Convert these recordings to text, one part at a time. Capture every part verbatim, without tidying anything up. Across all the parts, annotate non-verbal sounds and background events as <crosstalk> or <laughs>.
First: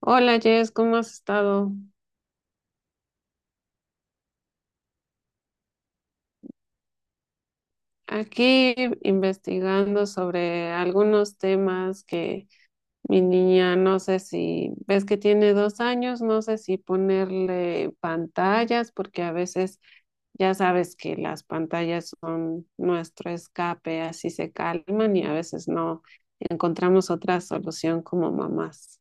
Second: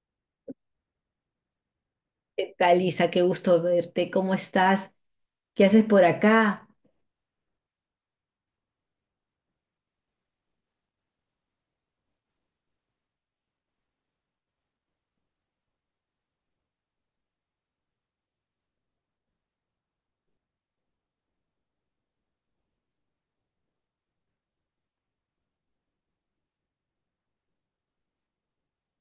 Hola Jess, ¿cómo has estado? ¿Qué tal, Isa? Qué gusto verte. ¿Cómo estás? ¿Qué haces por acá? Aquí investigando sobre algunos temas que mi niña, no sé si, ves que tiene dos años, no sé si ponerle pantallas, porque a veces ya sabes que las pantallas son nuestro escape, así se calman y a veces no encontramos otra solución como mamás.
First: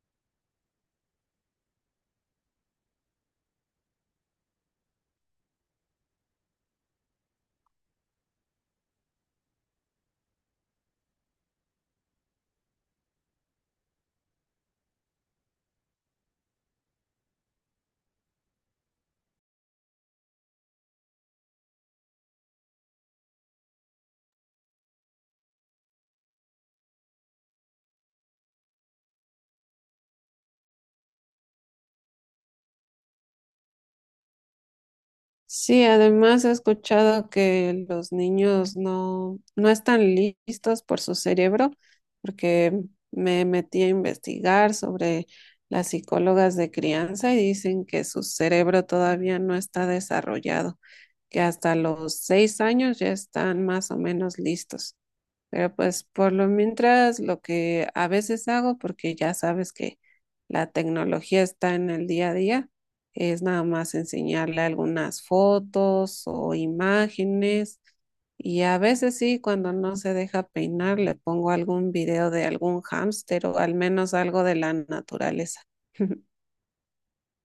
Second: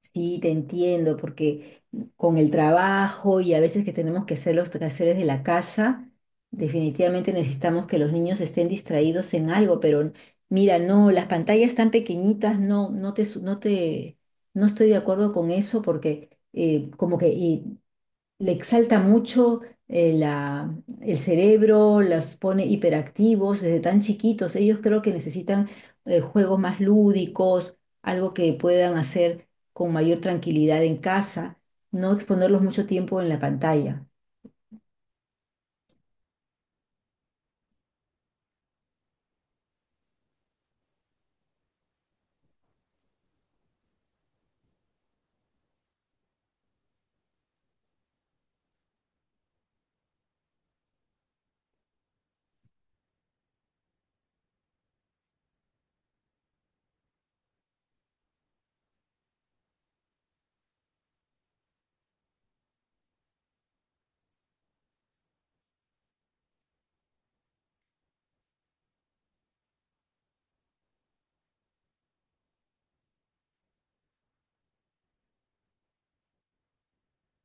Sí, te entiendo, porque con el trabajo y a veces que tenemos que hacer los quehaceres de la casa, definitivamente necesitamos que los niños estén distraídos en algo, pero mira, no, las pantallas tan pequeñitas, no, no te, su- no te, no estoy de acuerdo con eso porque eh, como que y le exalta mucho, eh, la- el cerebro, los pone hiperactivos desde tan chiquitos. Ellos creo que necesitan eh, juegos más lúdicos, algo que puedan hacer con mayor tranquilidad en casa, no exponerlos mucho tiempo en la pantalla. Sí, además he escuchado que los niños no, no están listos por su cerebro, porque me metí a investigar sobre las psicólogas de crianza y dicen que su cerebro todavía no está desarrollado, que hasta los seis años ya están más o menos listos. Pero pues por lo mientras lo que a veces hago, porque ya sabes que la tecnología está en el día a día, es nada más enseñarle algunas fotos o imágenes. Y a veces sí, cuando no se deja peinar, le pongo algún video de algún hámster o al menos algo de la naturaleza. <laughs>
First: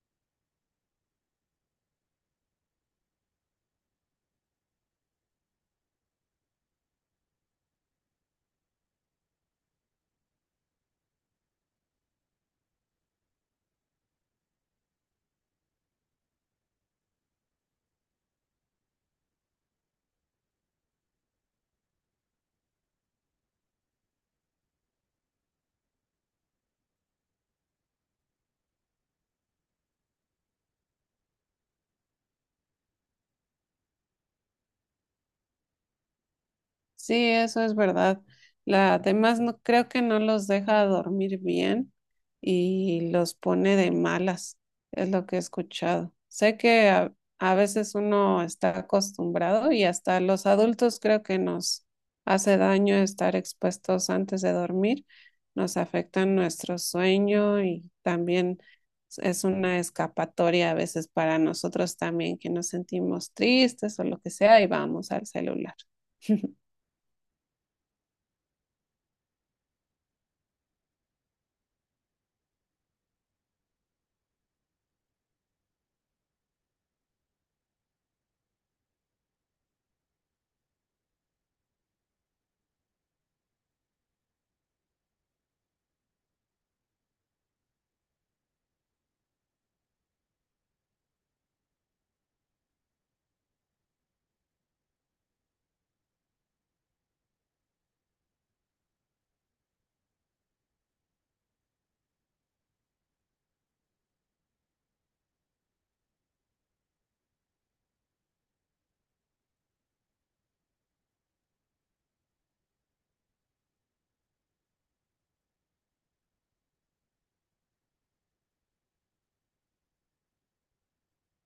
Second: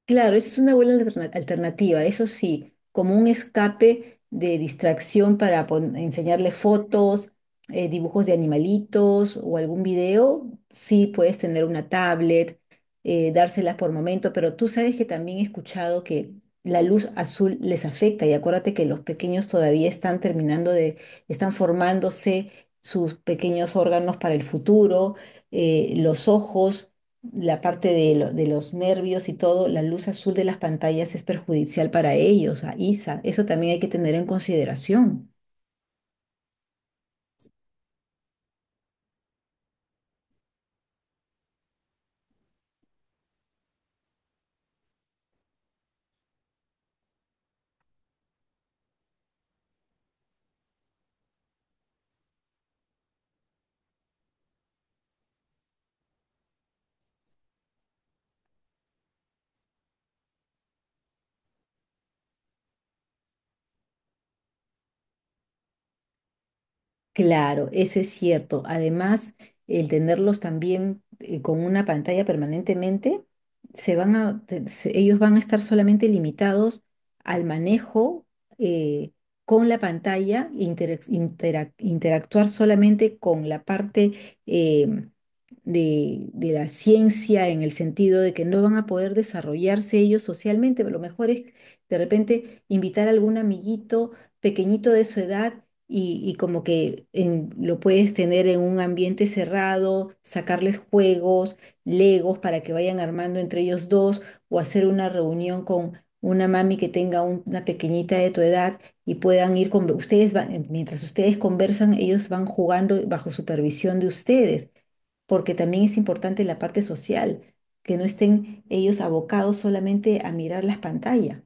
Claro, esa es una buena alterna- alternativa, eso sí, como un escape de distracción para pon- enseñarle fotos, eh, dibujos de animalitos o algún video. Sí puedes tener una tablet, eh, dárselas por momento, pero tú sabes que también he escuchado que la luz azul les afecta, y acuérdate que los pequeños todavía están terminando de, están formándose sus pequeños órganos para el futuro, eh, los ojos, la parte de, lo- de los nervios y todo. La luz azul de las pantallas es perjudicial para ellos, a Isa. Eso también hay que tener en consideración. Sí, eso es verdad. La, además, no, creo que no los deja dormir bien y los pone de malas, es lo que he escuchado. Sé que a, a veces uno está acostumbrado y hasta los adultos creo que nos hace daño estar expuestos antes de dormir, nos afecta nuestro sueño y también es una escapatoria a veces para nosotros también que nos sentimos tristes o lo que sea y vamos al celular. Claro, eso es cierto. Además, el tenerlos también, eh, con una pantalla permanentemente, se van a, te- se- ellos van a estar solamente limitados al manejo, eh, con la pantalla, interac- interac- interactuar solamente con la parte, eh, de, de la ciencia, en el sentido de que no van a poder desarrollarse ellos socialmente. Lo mejor es de repente invitar a algún amiguito pequeñito de su edad y, y como que en- lo puedes tener en un ambiente cerrado, sacarles juegos, legos para que vayan armando entre ellos dos, o hacer una reunión con una mami que tenga un- una pequeñita de tu edad y puedan ir con ustedes, van- mientras ustedes conversan, ellos van jugando bajo supervisión de ustedes, porque también es importante la parte social, que no estén ellos abocados solamente a mirar las pantallas.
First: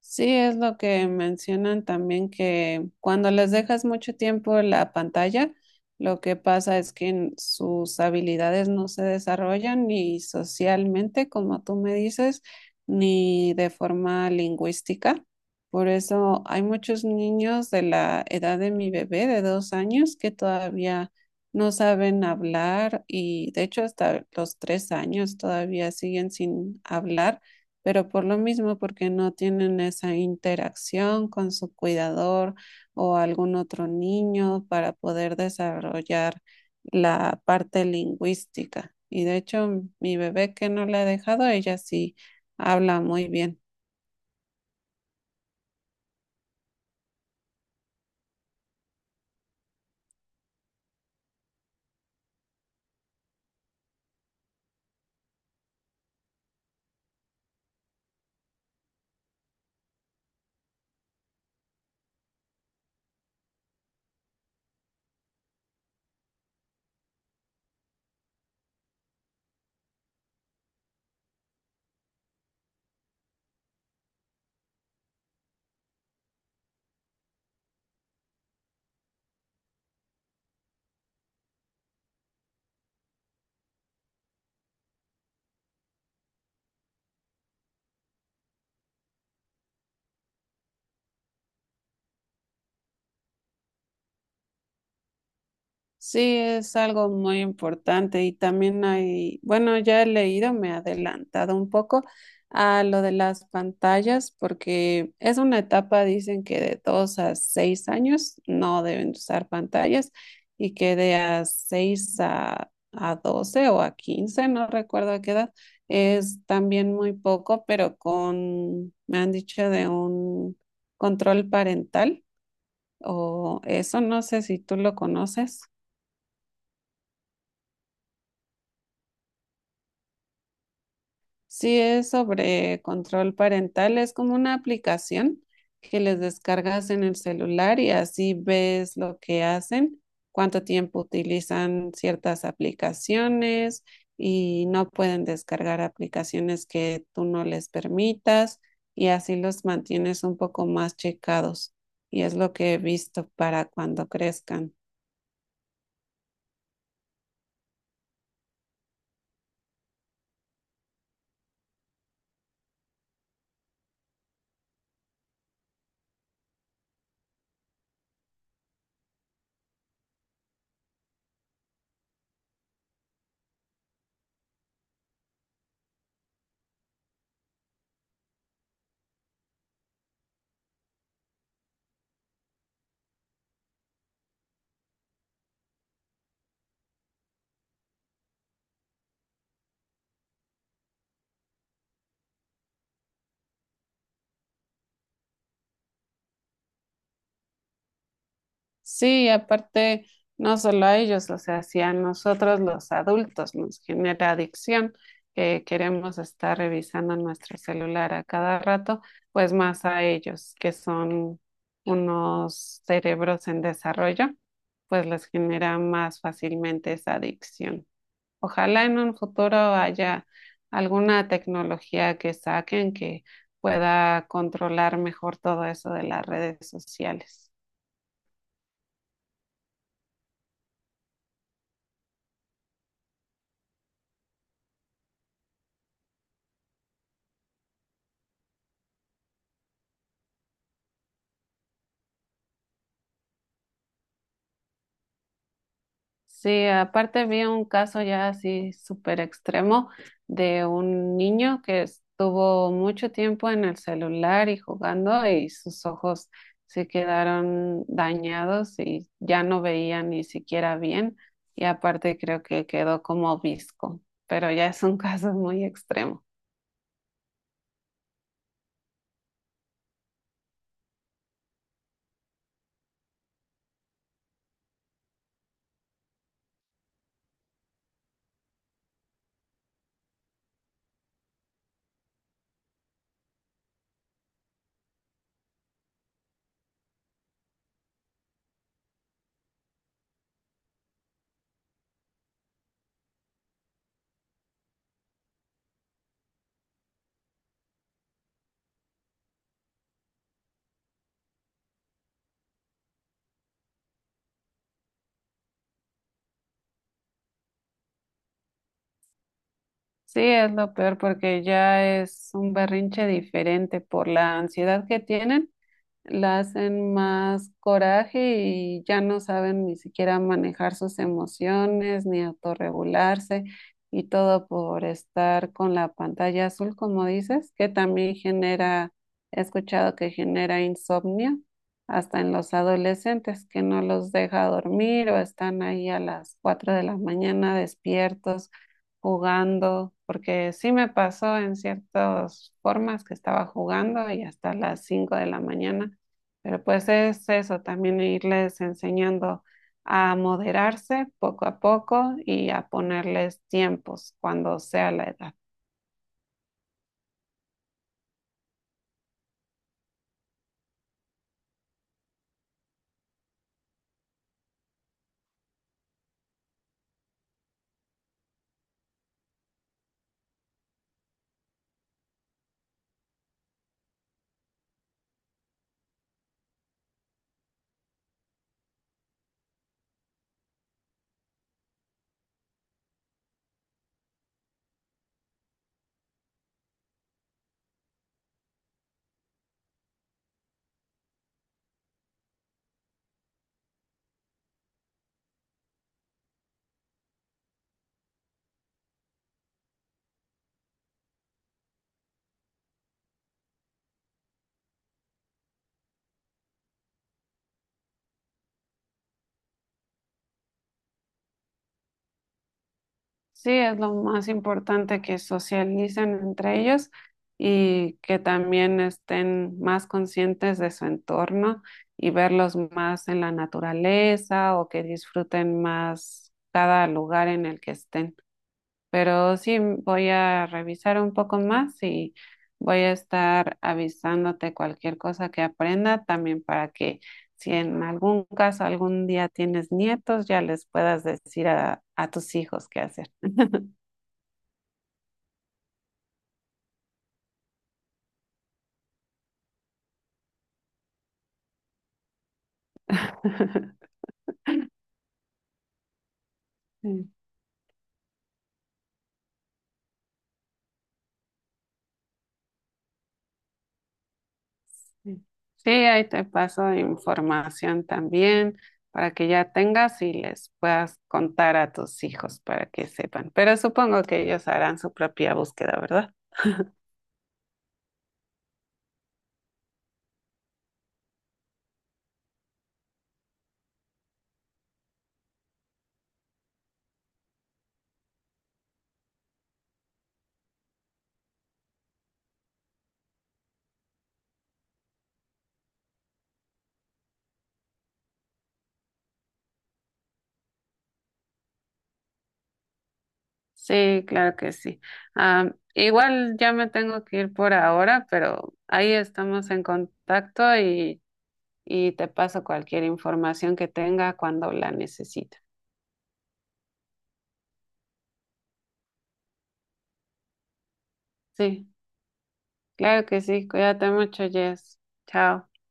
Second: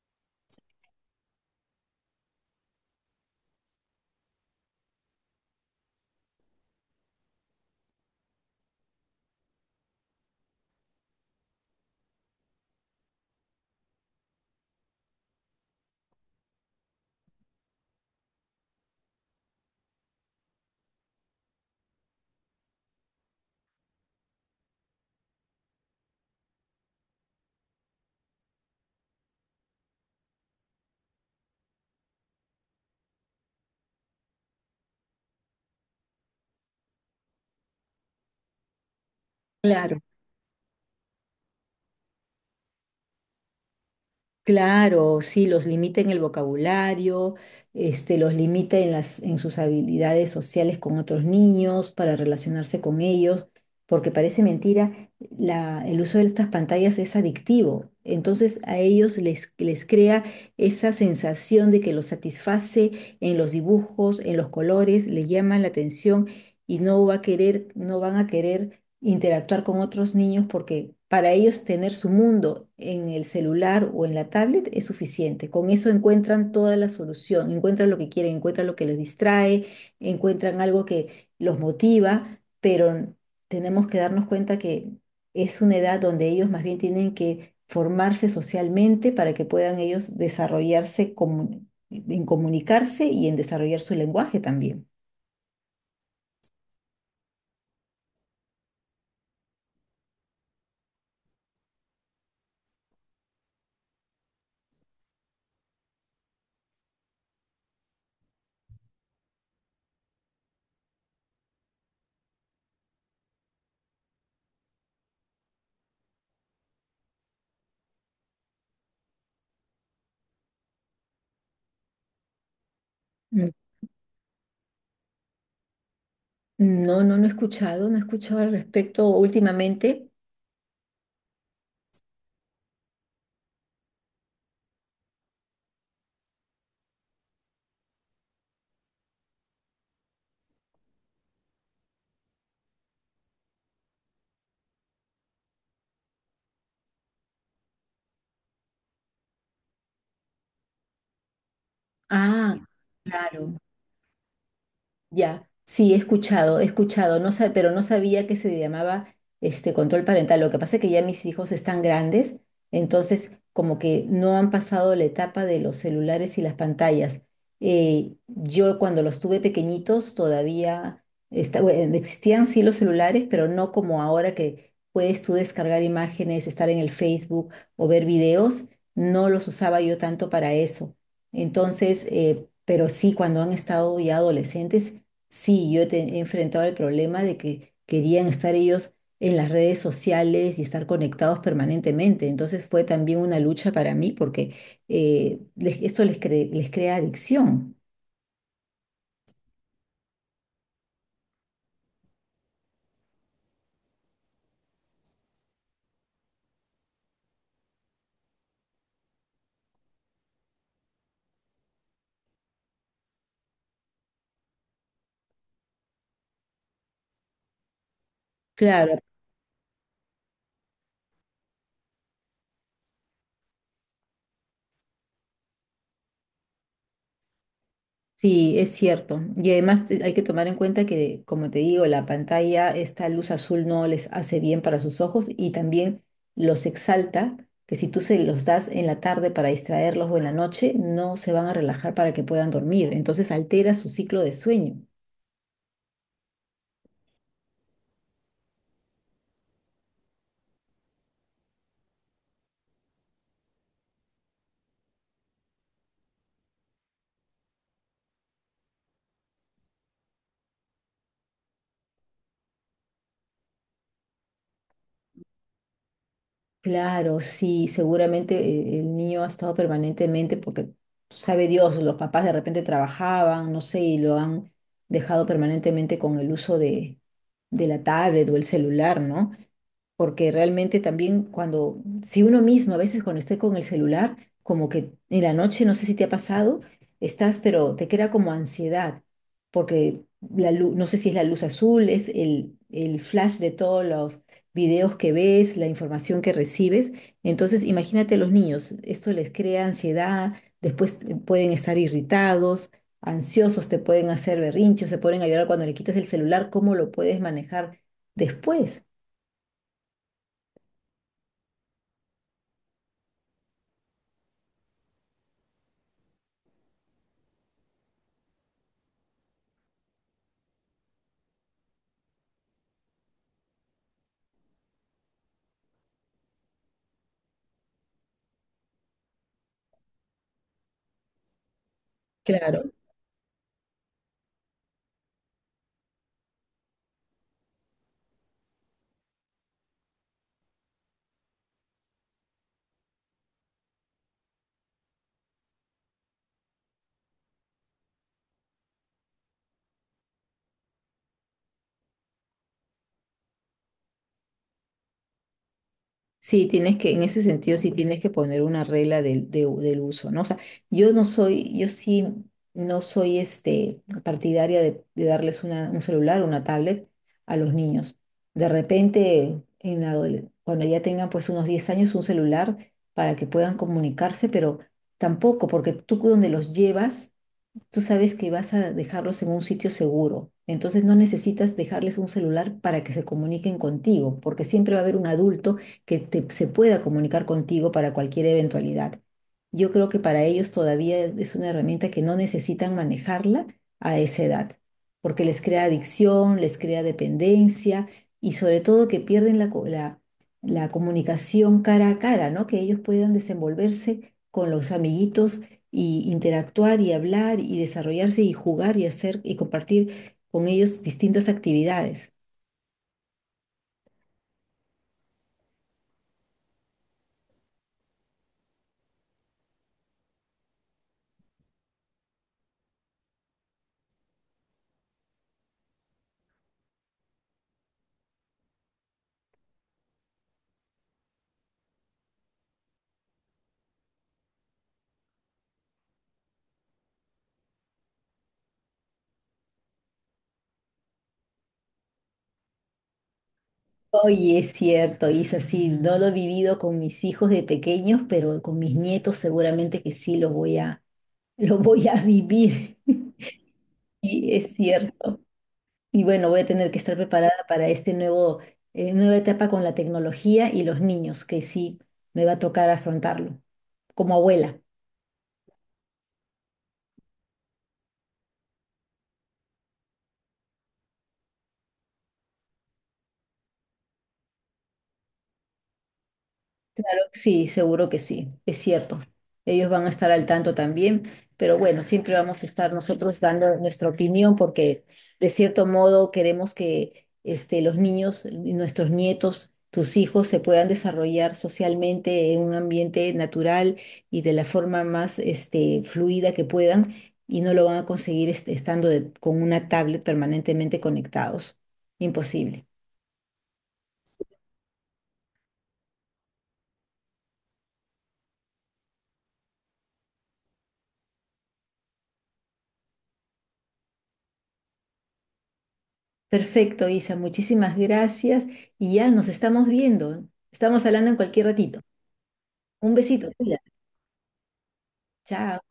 Sí, es lo que mencionan también que cuando les dejas mucho tiempo en la pantalla, lo que pasa es que n- sus habilidades no se desarrollan ni socialmente, como tú me dices, ni de forma lingüística. Por eso hay muchos niños de la edad de mi bebé de dos años que todavía no saben hablar y de hecho hasta los tres años todavía siguen sin hablar, pero por lo mismo, porque no tienen esa interacción con su cuidador o algún otro niño para poder desarrollar la parte lingüística. Y de hecho, mi bebé que no la he dejado, ella sí habla muy bien. Claro, sí, los limita en el vocabulario, este, los limita en las, en sus habilidades sociales con otros niños, para relacionarse con ellos, porque parece mentira, la- el uso de estas pantallas es adictivo. Entonces a ellos les, les crea esa sensación de que los satisface en los dibujos, en los colores, les llama la atención y no va a querer, no van a querer interactuar con otros niños, porque para ellos tener su mundo en el celular o en la tablet es suficiente. Con eso encuentran toda la solución, encuentran lo que quieren, encuentran lo que les distrae, encuentran algo que los motiva, pero tenemos que darnos cuenta que es una edad donde ellos más bien tienen que formarse socialmente para que puedan ellos desarrollarse comu- en comunicarse y en desarrollar su lenguaje también. Sí, es algo muy importante y también hay, bueno, ya he leído, me he adelantado un poco a lo de las pantallas porque es una etapa, dicen que de dos a seis años no deben usar pantallas y que de a seis a, a doce o a quince, no recuerdo a qué edad, es también muy poco, pero con, me han dicho de un control parental o eso, no sé si tú lo conoces. No, no, no he escuchado, no he escuchado al respecto últimamente. Sí, es sobre control parental, es como una aplicación que les descargas en el celular y así ves lo que hacen, cuánto tiempo utilizan ciertas aplicaciones y no pueden descargar aplicaciones que tú no les permitas y así los mantienes un poco más checados, y es lo Ah, que he visto claro. para cuando crezcan. Ya, sí, he escuchado, he escuchado, no sa- pero no sabía que se llamaba este control parental. Lo que pasa es que ya mis hijos están grandes, entonces como que no han pasado la etapa de los celulares y las pantallas. Eh, yo cuando los tuve pequeñitos todavía, esta- bueno, existían sí los celulares, pero no como ahora que puedes tú descargar imágenes, estar en el Facebook o ver videos. No los usaba yo tanto para eso. Entonces, eh, pero sí, cuando han estado ya adolescentes, sí, yo te- he enfrentado el problema de que querían estar ellos en las redes sociales y estar conectados permanentemente. Entonces fue también una lucha para mí porque eh, les- esto les, cre- les crea adicción. Sí, aparte, no solo a ellos, o sea, si a nosotros los adultos nos genera adicción, que queremos estar revisando nuestro celular a cada rato, pues más a ellos, que son unos cerebros en desarrollo, pues les genera más fácilmente esa adicción. Ojalá Claro, en un futuro haya alguna tecnología que saquen que pueda controlar mejor todo eso de las redes sociales. sí, es cierto. Y además, eh, hay que tomar en cuenta que, como te digo, la pantalla, esta luz azul no les hace bien para sus ojos, y también los exalta, que si tú se los das en la tarde para distraerlos o en la noche, no se van a relajar para que puedan dormir. Entonces altera su ciclo de sueño. Sí, aparte había un caso ya así súper extremo de un niño que estuvo mucho tiempo en el celular y jugando y sus ojos se quedaron dañados y ya no veía ni siquiera bien, y aparte creo que quedó como obisco, pero ya es un <laughs> caso muy extremo. Claro, sí, seguramente eh, el niño ha estado permanentemente porque sabe Dios, los papás de repente trabajaban, no sé, y lo han dejado permanentemente con el uso de, de la tablet o el celular, ¿no? Porque realmente también cuando, si uno mismo a veces cuando esté con el celular, como que en la noche, no sé si te ha pasado, estás, pero te queda como ansiedad, porque la luz, no sé si es la luz azul, es el, el flash de todos los videos que ves, la información que recibes. Entonces, imagínate a los niños, esto les crea ansiedad, después eh, pueden estar irritados, ansiosos, te pueden hacer berrinches, se pueden a llorar cuando le quitas el celular. ¿Cómo lo puedes manejar después? Sí, es lo peor porque ya es un berrinche diferente por la ansiedad que tienen, la hacen más coraje y ya no saben ni siquiera manejar sus emociones ni autorregularse, y todo por estar con la pantalla azul, como dices, que también genera, he escuchado que genera insomnio hasta en los Claro. adolescentes que no los deja dormir o están ahí a las cuatro de la mañana despiertos jugando, porque sí me pasó en ciertas formas que estaba jugando y hasta las cinco de la mañana. Pero pues es eso, también irles enseñando a moderarse poco a poco y a ponerles tiempos cuando sea la edad. Sí, tienes que, en ese sentido, sí tienes que poner una regla del, de- del uso, ¿no? O sea, yo no soy, yo sí no soy, este, partidaria de, de darles una, un celular, o una tablet a los niños. De repente, en la adole- cuando ya tengan pues unos diez años, un celular para que puedan comunicarse, pero tampoco, porque tú donde los llevas tú sabes que vas a dejarlos en un sitio seguro. Entonces no necesitas dejarles un celular para que se comuniquen contigo, porque siempre va a haber un adulto que te- se pueda comunicar contigo para cualquier eventualidad. Yo creo que para ellos todavía es una herramienta que no necesitan manejarla a esa edad, porque les crea adicción, les crea dependencia, y sobre todo que pierden la, co- la, la comunicación cara a cara, ¿no? Que ellos puedan desenvolverse con los amiguitos y interactuar y hablar y desarrollarse y jugar y hacer y compartir con ellos distintas actividades. Sí, es lo más importante que socialicen entre ellos y que también estén más conscientes de su entorno, y verlos más en la naturaleza o que disfruten más cada lugar en el que estén. Pero sí voy a revisar un poco más y voy a estar avisándote cualquier cosa que aprenda también, para que si en algún caso algún día tienes nietos, ya les puedas decir a, a tus hijos qué hacer. Oye, es cierto, Isa, sí, no lo he vivido con mis hijos de pequeños, pero con mis nietos seguramente que sí lo voy a, <laughs> lo voy a vivir. <laughs> <laughs> Sí, es cierto. Y bueno, voy a tener que estar Sí, preparada para este nuevo, eh, nueva etapa con la tecnología y los niños, que sí me va a tocar afrontarlo como abuela. sí. Sí, ahí te paso información también para que ya tengas y les puedas contar a tus hijos para que sepan. Pero supongo que ellos harán su propia búsqueda, ¿verdad? Sí, seguro que sí, es cierto. Ellos van a estar al tanto también, pero bueno, siempre vamos a estar nosotros dando nuestra opinión, porque de cierto modo queremos que, este, los niños, nuestros nietos, tus hijos se puedan desarrollar socialmente en un ambiente natural y de la forma más, este, fluida que puedan, y no lo van a conseguir, este, estando de- con una tablet permanentemente conectados. Imposible. Sí, claro que sí. Am, igual ya me tengo que ir por ahora, pero ahí estamos en contacto y, y te paso cualquier información que tenga cuando la necesite. Perfecto, Isa, muchísimas gracias, y ya nos estamos viendo. Estamos hablando en cualquier Sí, ratito. Un claro que besito, sí. cuídate. Cuídate mucho, Jess. Chao. Chao.